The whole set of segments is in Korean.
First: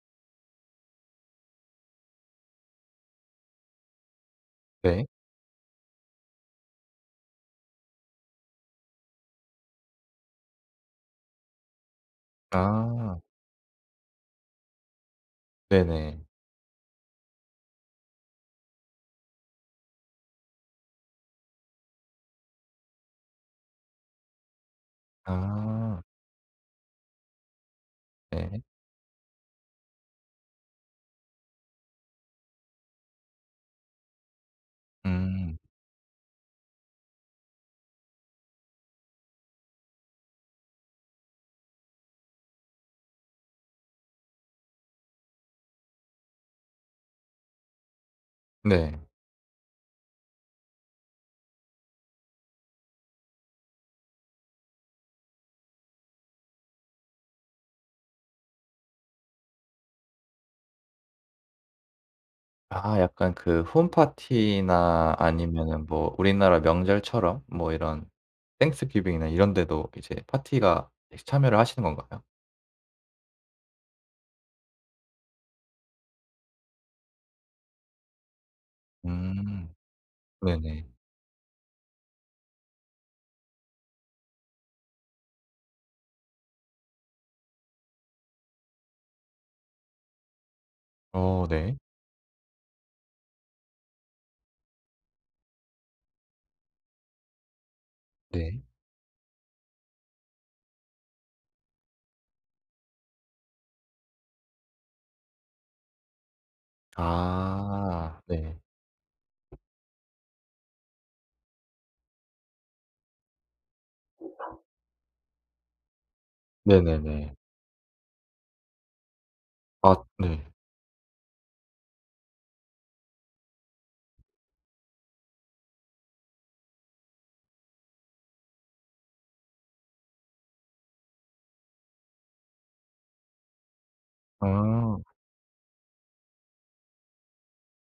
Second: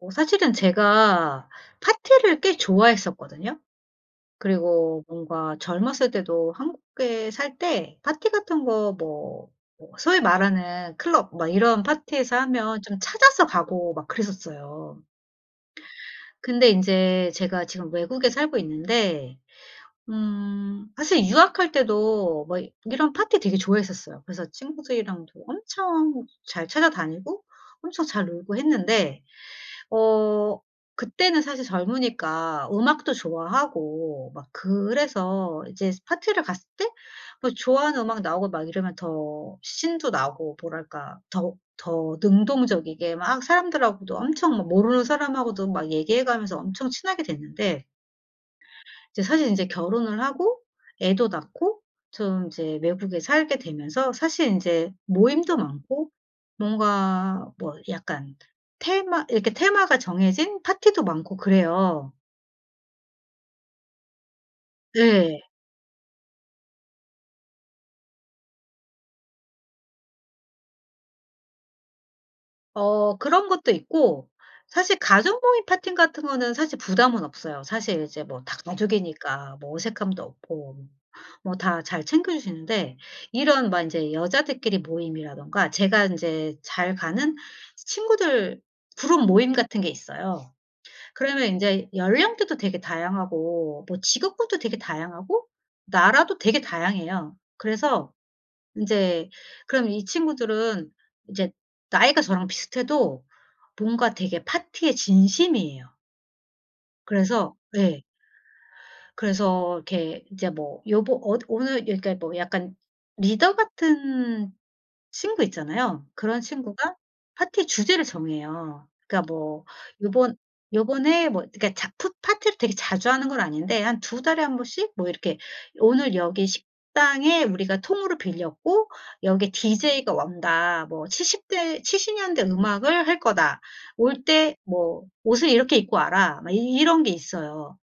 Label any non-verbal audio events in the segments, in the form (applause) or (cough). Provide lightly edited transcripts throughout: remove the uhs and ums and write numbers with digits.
사실은 제가 파티를 꽤 좋아했었거든요. 그리고 네. 뭔가 젊었을 때도 한국에 살 때 파티 같은 거 뭐 소위 말하는 클럽 막 이런 파티에서 하면 좀 아. 찾아서 가고 막 그랬었어요. 네네. 근데 인제 제가 지금 외국에 살고 있는데 사실 유학할 때도 뭐 이런 파티 되게 좋아했었어요. 그래서 친구들이랑도 아. 엄청 잘 찾아다니고 엄청 잘 놀고 네. 했는데, 어 그때는 사실 젊으니까 음악도 좋아하고 막 음. 그래서 이제 파티를 갔을 때 뭐 좋아하는 음악 나오고 막 이러면 더 신도 나고, 뭐랄까, 더 능동적이게 막 사람들하고도 엄청 막 모르는 사람하고도 막 얘기해 가면서 엄청 친하게 됐는데, 네. 이제 사실 이제 결혼을 하고 애도 낳고 좀 이제 외국에 살게 되면서 사실 인제 모임도 많고 뭔가 뭐 약간 테마, 이렇게 테마가 정해진 파티도 많고 그래요. 아, 약간 그 홈파티나 네. 아니면은 뭐 우리나라 명절처럼 뭐 이런 땡스기빙이나 이런 데도 이제 파티가 같이 참여를 하시는 건가요? 어, 그런 것도 있고 사실 가족 모임 파티 같은 거는 사실 부담은 없어요. 사실 이제 뭐 다 가족이니까 뭐 음. 어색함도 없고. 네네. 뭐 다 잘 챙겨 주시는데 이런 막 인제 여자들끼리 모임이라든가 제가 인제 잘 가는 친구들 그룹 모임 같은 게 있어요. 그러면 어, 네. 인제 연령대도 되게 다양하고 뭐 직업군도 되게 다양하고 나라도 되게 다양해요. 그래서 네. 인제 그럼 이 친구들은 이제 나이가 저랑 비슷해도 뭔가 되게 파티에 진심이에요. 그래서 예. 아. 네. 그래서 이렇게 이제 뭐 요번 어 오늘, 그러니까 뭐 약간 리더 같은 친구 있잖아요. 그런 친구가 네네네. 파티 주제를 정해요. 그러니까 뭐 아, 요번 네. 요번에 뭐 그러니까 파티를 되게 자주 하는 건 아닌데 한 두 달에 한 번씩 뭐 이렇게, "오늘 여기 식당에 우리가 통으로 빌렸고 여기 디제이가 온다. 뭐 70대 70년대 음악을 할 거다. 올 때 아. 뭐 옷을 이렇게 입고 와라." 막 이 이런 게 있어요.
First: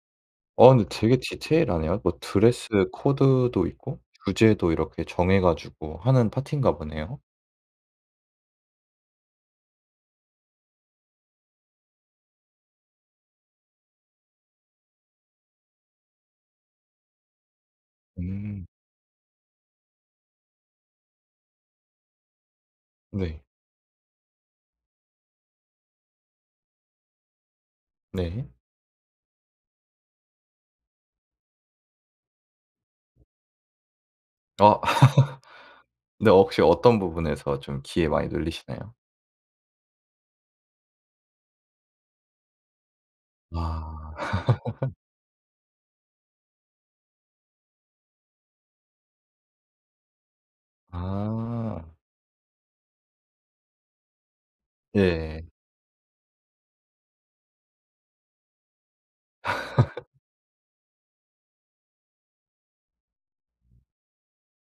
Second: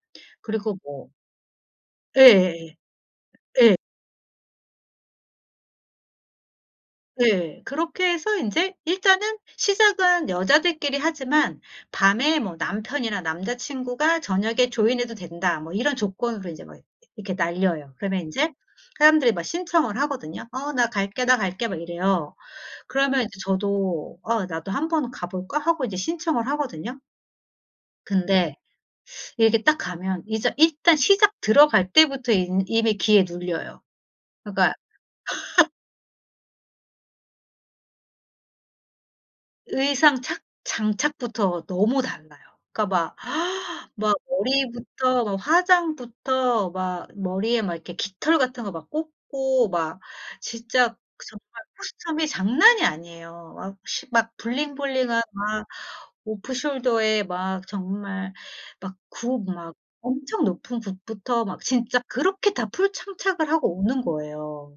어, 그리고 근데 뭐 되게 디테일하네요. 뭐 드레스 예. 코드도 예. 있고 주제도 이렇게 정해 가지고 하는 파티인가 보네요. 예. 그렇게 해서 인제 일단은 시작은 여자들끼리 하지만 밤에 뭐 남편이나 남자 친구가 "저녁에 조인해도 된다." 뭐 이런 조건으로 이제 막 이렇게 날려요. 그러면 인제 음. 사람들이 막 신청을 하거든요. "어, 나 갈게, 나 갈게." 막 이래요. 그러면 이제 네. 저도 '어, 나도 한번 가 볼까?' 하고 이제 신청을 하거든요. 네. 근데 이렇게 딱 가면 이제 일단 시작 들어갈 때부터 인 이미 기에 눌려요. 그러니까 어. (laughs) 근데 혹시 어떤 부분에서 좀 기에 많이 눌리시나요? 의상 착 장착부터 너무 달라요. 그러니까 막 (gasps) 막 아. 머리부터 막 화장부터 막 머리에 막 이렇게 깃털 같은 거 막 꽂고 막 진짜 그 정말 아. 코스튬이 장난이 아니에요. 막 시 막 블링블링한 예. 막 오프 숄더에 막 정말 막 굽 막 엄청 높은 굽부터 막 진짜 그렇게 다 풀 장착을 하고 오는 거예요.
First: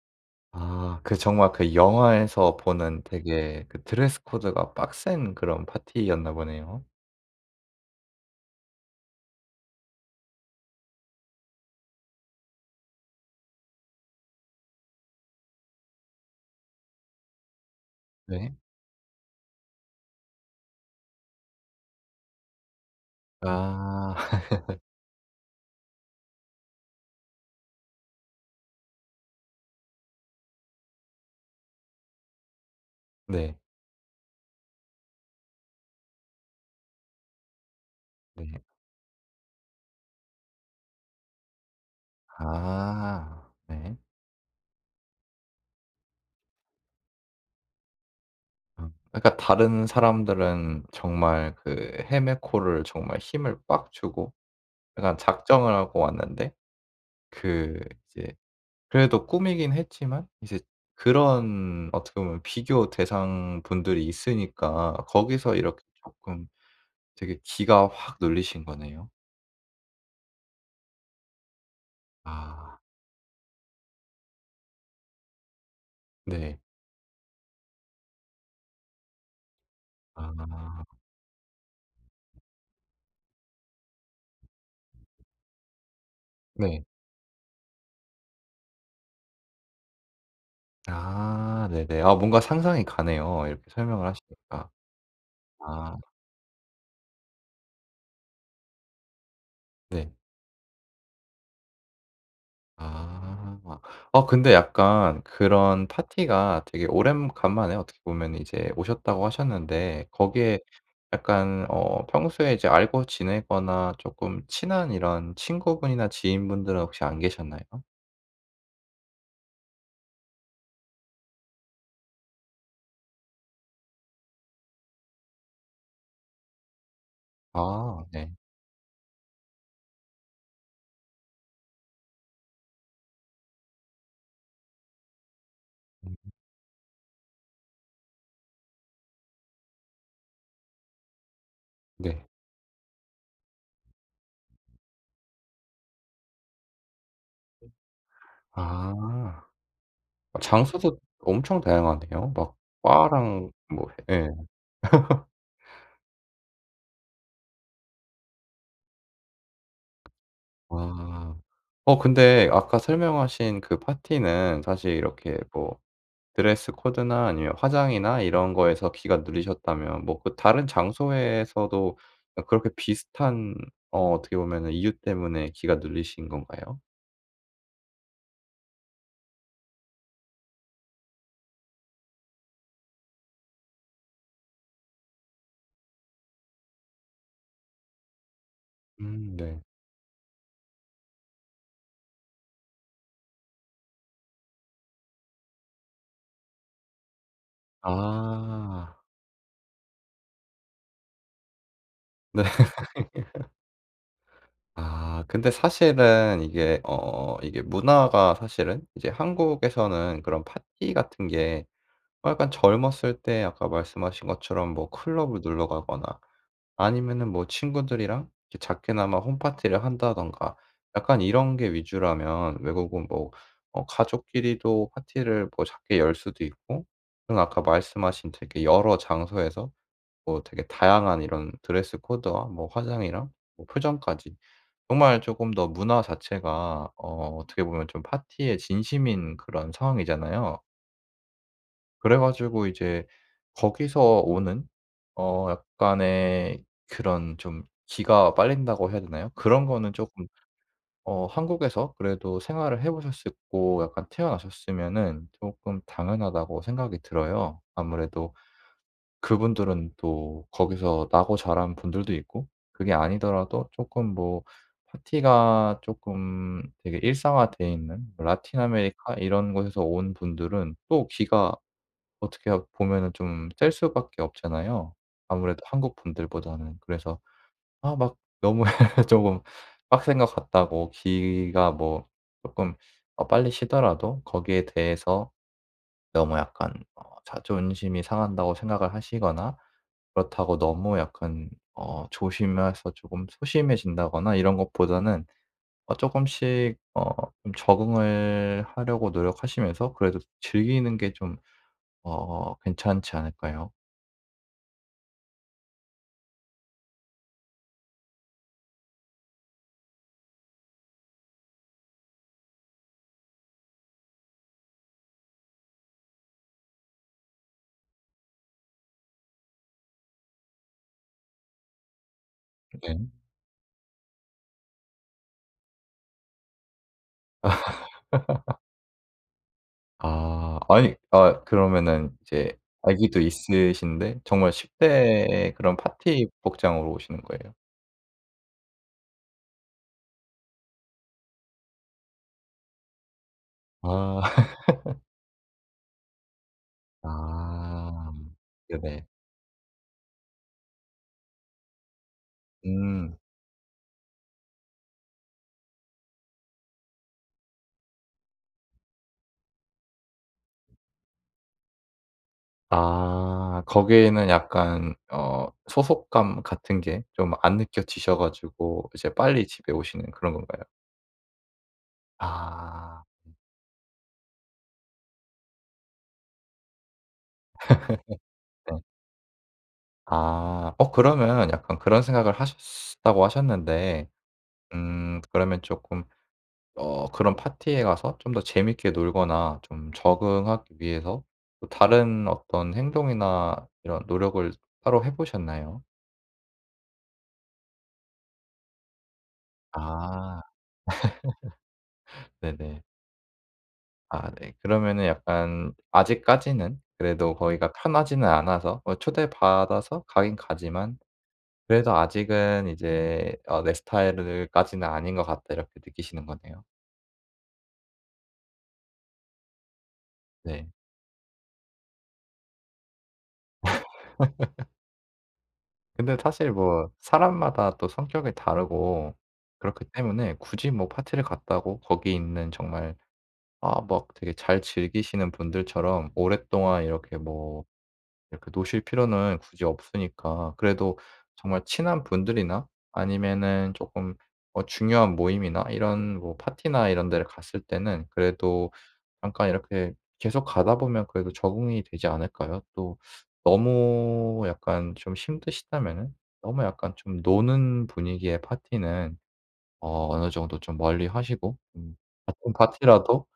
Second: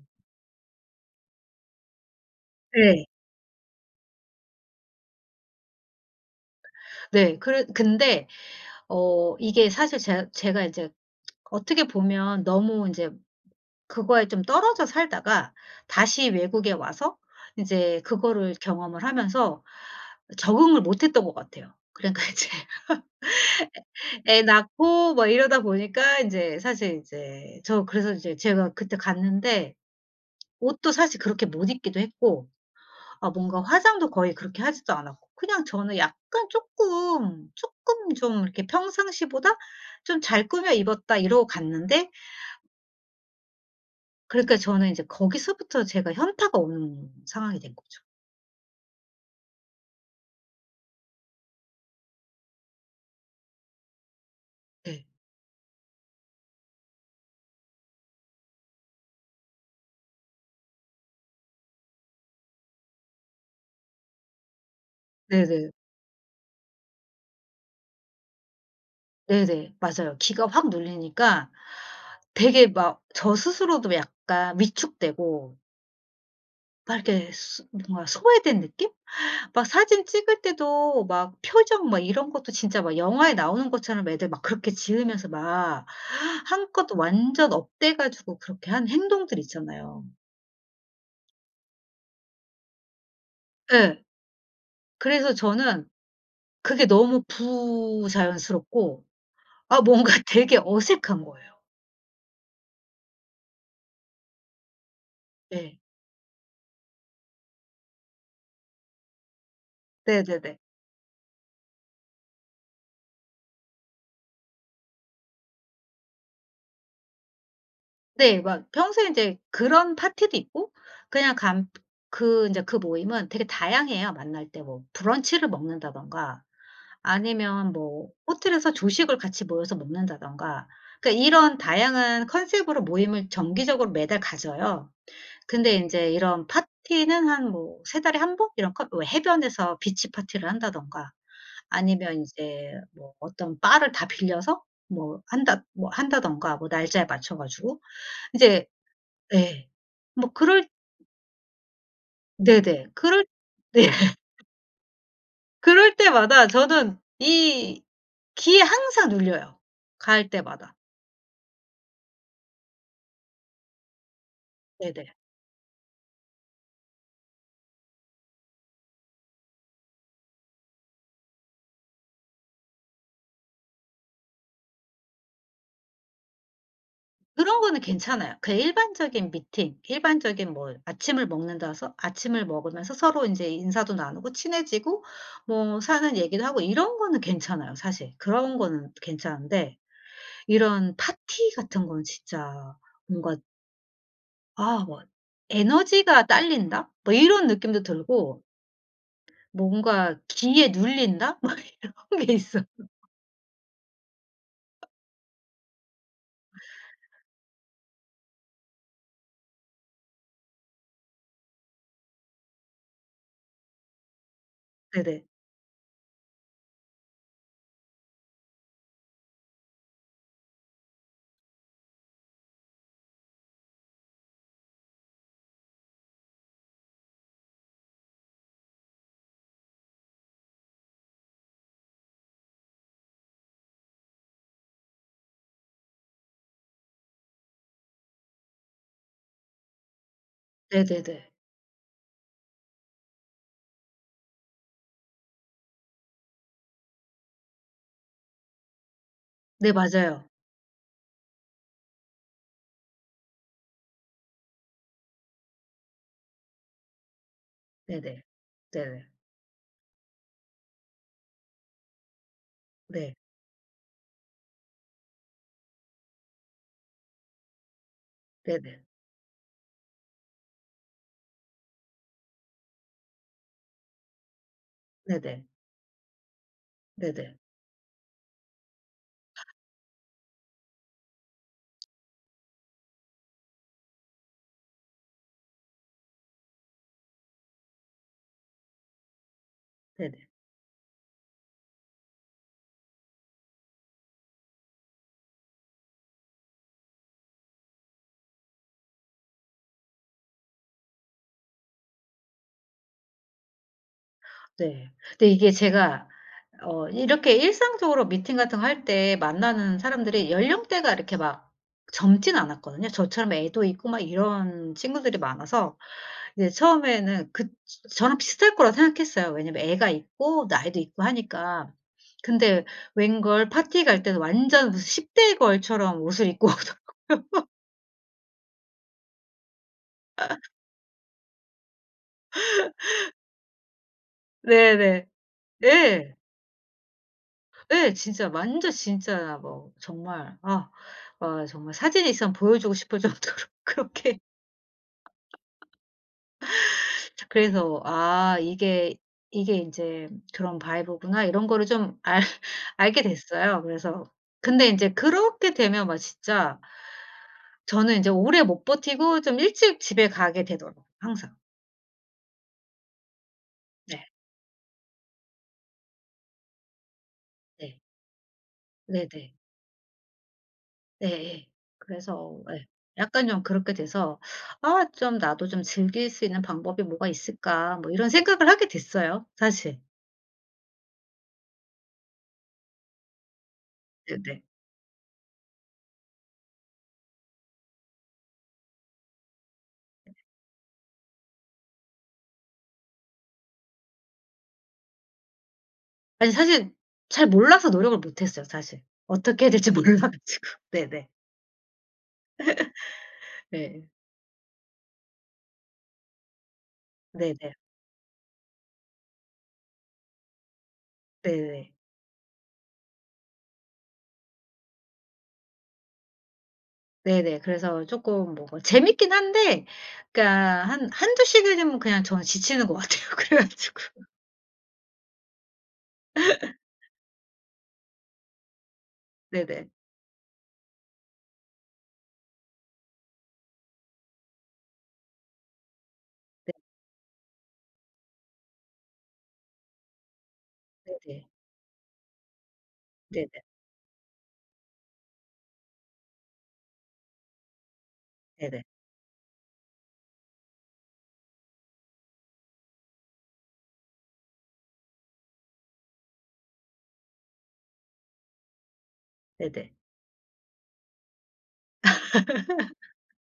아, 그 정말 그 영화에서 보는 네. 되게 그 드레스 코드가 빡센 그런 파티였나 보네요. 네. 그래. 근데 이게 사실 제 제가 이제 어떻게 보면 너무 이제 그거에 좀 떨어져 살다가 다시 외국에 와서 이제 네. 그거를 경험을 하면서 적응을 못했던 것 같아요. 그러니까 이제 아. (laughs) 애 (laughs) 낳고 뭐 이러다 보니까 이제 사실 이제 저, 그래서 이제 제가 그때 갔는데, 옷도 사실 그렇게 못 입기도 했고 네. 뭔가 화장도 거의 그렇게 하지도 않았고, 그냥 저는 약간 조금 좀 네. 이렇게 '평상시보다 좀 잘 꾸며 입었다.' 이러고 갔는데, 아. 네. 그러니까 저는 이제 거기서부터 제가 현타가 오는 상황이 된 거죠. 아, 그러니까 다른 사람들은 정말 그 헤메코를 정말 힘을 빡 주고 네. 약간 작정을 하고 왔는데, 그 이제 그래도 꿈이긴 했지만 이제 그런, 어떻게 보면 비교 대상분들이 있으니까 거기서 네네. 이렇게 조금 되게 기가 확 눌리신 거네요. 네네, 맞아요. 기가 확 눌리니까 되게 아 막 저 스스로도 약간 위축되고, 네. 막 이렇게 소 뭔가 소외된 느낌? 막 사진 찍을 아 때도 막 표정 막 이런 것도 진짜 막 영화에 나오는 것처럼 애들 막 그렇게 지으면서 막 네. 한껏 완전 업돼 가지고 그렇게 한 행동들 있잖아요. 아 네네. 아, 뭔가 상상이 가네요, 이렇게 예. 설명을 하시니까. 그래서 저는 아 그게 너무 부자연스럽고, 네. 뭔가 되게 어색한 거예요. 아. 어, 근데 약간 네. 그런 파티가 되게 오랜간만에 어떻게 보면 이제 오셨다고 하셨는데 네네네. 거기에 약간, 어, 평소에 이제 알고 지내거나 조금 친한 이런 친구분이나 지인분들은 혹시 안 계셨나요? 네. 막 평소에 인제 그런 파티도 있고 그냥 간 그 인제 그 모임은 되게 다양해요, 만날 때. 뭐 브런치를 먹는다든가 아니면 아 뭐 네. 호텔에서 조식을 같이 모여서 먹는다든가, 그러니까 이런 다양한 컨셉으로 모임을 정기적으로 매달 가져요. 근데 인제 음 이런 파티는 한 뭐 세 달에 한 번, 이런 컨 왜 해변에서 비치 파티를 한다든가, 아니면 이 네. 제 뭐 어떤 바를 다 빌려서 뭐 한다 뭐 한다든가, 뭐 날짜에 맞춰 가지고 이제, 아. 예. 뭐 어, 그럴 장소도 엄청 다양하네요. 막 네네. 그럴 바랑 네. 뭐 (laughs) 예. 그럴 때마다 저는 이 기에 항상 눌려요, 갈 때마다. 아. 어, 근데 아까 설명하신 그 파티는 사실 네네. 이렇게 뭐 드레스 코드나 아니면 화장이나 이런 거에서 기가 눌리셨다면, 뭐 그 다른 장소에서도 어, 그렇게 비슷한 어, 어떻게 보면은 이유 때문에 기가 눌리신 건가요? 그런 거는 괜찮아요. 그냥 일반적인 미팅, 일반적인 뭐 아침을 먹으면서 서로 인제 인사도 나누고 친해지고, 뭐 사는 얘기도 하고, 이런 거는 괜찮아요, 사실. 그런 거는 네. 괜찮은데 이런 파티 같은 건 진짜 뭔가 '아, 뭐 에너지가 딸린다.' 뭐 이런 느낌도 들고 아. 뭔가 '기에 눌린다.' (laughs) 뭐 이런 게 네. 있어. (laughs) 아, 근데 사실은 이게, 어, 이게 문화가 사실은 이제 한국에서는 그런 파티 같은 게 뭐 약간 젊었을 때 아까 말씀하신 것처럼 뭐 네네. 클럽을 놀러 가거나 아니면은 뭐 친구들이랑 이렇게 작게나마 홈파티를 한다든가 약간 이런 게 위주라면, 외국은 뭐 어, 가족끼리도 파티를 뭐 작게 열 수도 있고, 그리고 아까 말씀하신 되게 여러 장소에서 뭐 되게 다양한 이런 드레스 코드와 뭐 화장이랑 뭐 표정까지 정말 조금 더 문화 자체가 어, 어떻게 보면 좀 파티의 진심인 그런 상황이잖아요. 네네네. 그래 가지고 이제 거기서 오는 어, 약간의 그런 좀 기가 빨린다고 해야 되나요? 그런 네, 거는 맞아요. 조금, 어, 한국에서 그래도 생활을 해보셨고 약간 태어나셨으면은 조금 당연하다고 생각이 들어요. 네네. 아무래도 네네. 그분들은 또 거기서 나고 자란 분들도 있고 그게 네. 아니더라도 조금 뭐 파티가 조금 되게 일상화돼 있는 뭐 라틴 네네. 아메리카 이런 곳에서 온 분들은 또 기가 어떻게 하 보면은 좀 셀 수밖에 없잖아요, 네네. 아무래도 한국 분들보다는. 그래서 네네. 아 막 너무 (laughs) 조금 빡센 것 같다고 귀가 뭐 조금 어, 빨리 쉬더라도 거기에 대해서 너무 약간 어, 자존심이 상한다고 생각을 하시거나 네네. 그렇다고 너무 약간 어, 조심해서 조금 소심해진다거나 이런 것보다는 어금씩 어, 좀 적응을 하려고 노력하시면서 그래도 즐기는 게 좀 어, 괜찮지 않을까요? 네. 근데 이게 제가 이렇게 일상적으로 미팅 같은 거 할 때 만나는 사람들이 연령대가 이렇게 막 젊진 않았거든요. 저처럼 애도 있고 막 이런 친구들이 많아서 이제 처음에는 그 저랑 비슷할 거라고 생각했어요. 왜냐면 애가 있고 나이도 있고 하니까. 근데 네. 웬걸, 파티 갈 때는 완전 무슨 10대 걸처럼 옷을 입고 오더. (laughs) 아. 아니 아 그러면은 이제 아기도 있으신데 정말 10 네네. 대의 그런 예. 파티 복장으로 오시는 거예요? 예. 진짜 완전 진짜 뭐 정말 정말 사진이 있으면 보여주고 싶을 정도로 (laughs) 그렇게. 아. (laughs) 그래서 아. '아, 이게 네네. 이게 인제 그런 바이브구나.' 이런 거를 좀 알 (laughs) 알게 음. 됐어요. 그래서, 근데 인제 그렇게 되면 막 진짜 저는 인제 오래 못 버티고 좀 일찍 집에 가게 되더라고요, 항상. 아. 네. 거기에는 약간 어, 소속감 같은 게 좀 안 네. 느껴지셔 가지고 이제 네네. 빨리 집에 오시는 그런 건가요? 예예. 그래서, 예, 아. 약간 좀 그렇게 돼서 '아, 좀 나도 좀 즐길 수 있는 방법이 뭐가 있을까?' 뭐 이런 생각을 하게 네. 됐어요, 사실. 아. 어, 그러면 약간 그런 생각을 하셨다고 하셨는데, 네네. 음, 그러면 쪼끔 어, 그런 파티에 가서 좀 더 재밌게 놀거나 좀 적응하기 위해서 또 다른 어떤 행동이나 이런 노력을 따로 해 보셨나요? 아니, 사실 잘 몰라서 노력을 못 했어요, 사실. 어떻게 해야 될지 몰라 가지고. 아 (laughs) 네네. 네네. 네. 아 네. 그러면은 약간 아직까지는 그래도 네네. 거기가 편하지는 않아서 뭐 초대받아서 가긴 가지만 네네. 그래도 아직은 이제 어, '내 스타일까지는 아닌 것 같다.' 이렇게 느끼시는 거네요. 네네. 그래서 쪼끔 뭐 재밌긴 한데 그러니까 네. 한 한두 시간이면 그냥 저는 지치는 것 같아요. (laughs) 그래 가지고. 근데 사실 뭐 사람마다 또 성격이 다르고 네네. 그렇기 때문에 굳이 뭐 파티를 갔다고 거기 있는 정말 아 막 되게 잘 즐기시는 분들처럼 네. 오랫동안 이렇게 뭐 이렇게 노실 필요는 굳이 없으니까, 그래도 네네. 정말 친한 분들이나 네네. 아니면은 쪼끔 어, 중요한 모임이나 이런 뭐 파티나 이런 데를 갔을 때는 네네. 그래도 잠깐 이렇게 계속 가다 보면 그래도 적응이 되지 않을까요? 또 너무 약간 좀 힘드시다면은 너무 약간 좀 노는 분위기의 파티는 네네. 어, 어느 정도 좀 멀리하시고, 음, 같은 (laughs) 파티라도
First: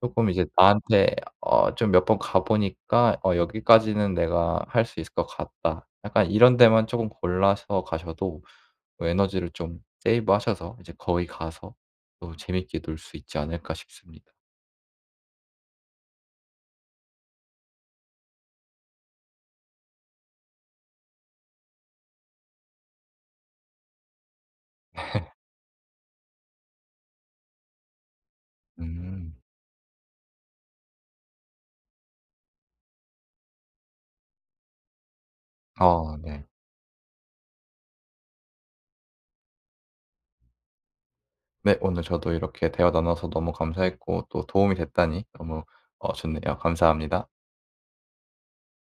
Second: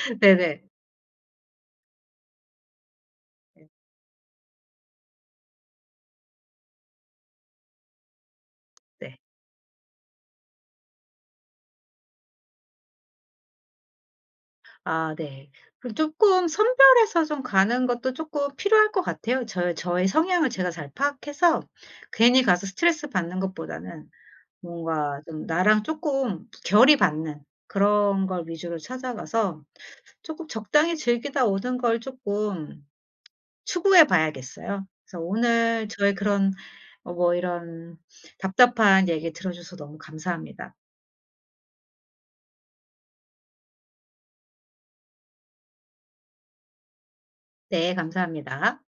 쪼끔 이제 네네. 나한테 어, 좀 몇 번 가 보니까 '어, 네. 여기까지는 내가 할 수 있을 것 같다.' 약간 이런 데만 쪼금 골라서 가셔도 어, 네. 에너지를 좀 세이브하셔서 이제 거기 가서 또 재밌게 놀 수 있지 않을까 싶습니다. 아 네. 그, 쪼끔 선별해서 좀 가는 것도 쪼끔 필요할 것 같아요. 저의 성향을 제가 잘 파악해서 괜히 가서 스트레스 받는 것보다는 뭔가 좀 나랑 조금 결이 받는 그런 걸 위주로 음. 찾아가서 조금 적당히 즐기다 오는 걸 조금 추구해 봐야겠어요. 그래서 오늘 저의 아 네. 그런 뭐 이런 답답한 얘기 들어 주셔서 너무 감사합니다. 네, 오늘 저도 이렇게 대화 나눠서 너무 감사했고 또 도움이 됐다니 너무 어, 좋네요. 감사합니다. 네, 감사합니다.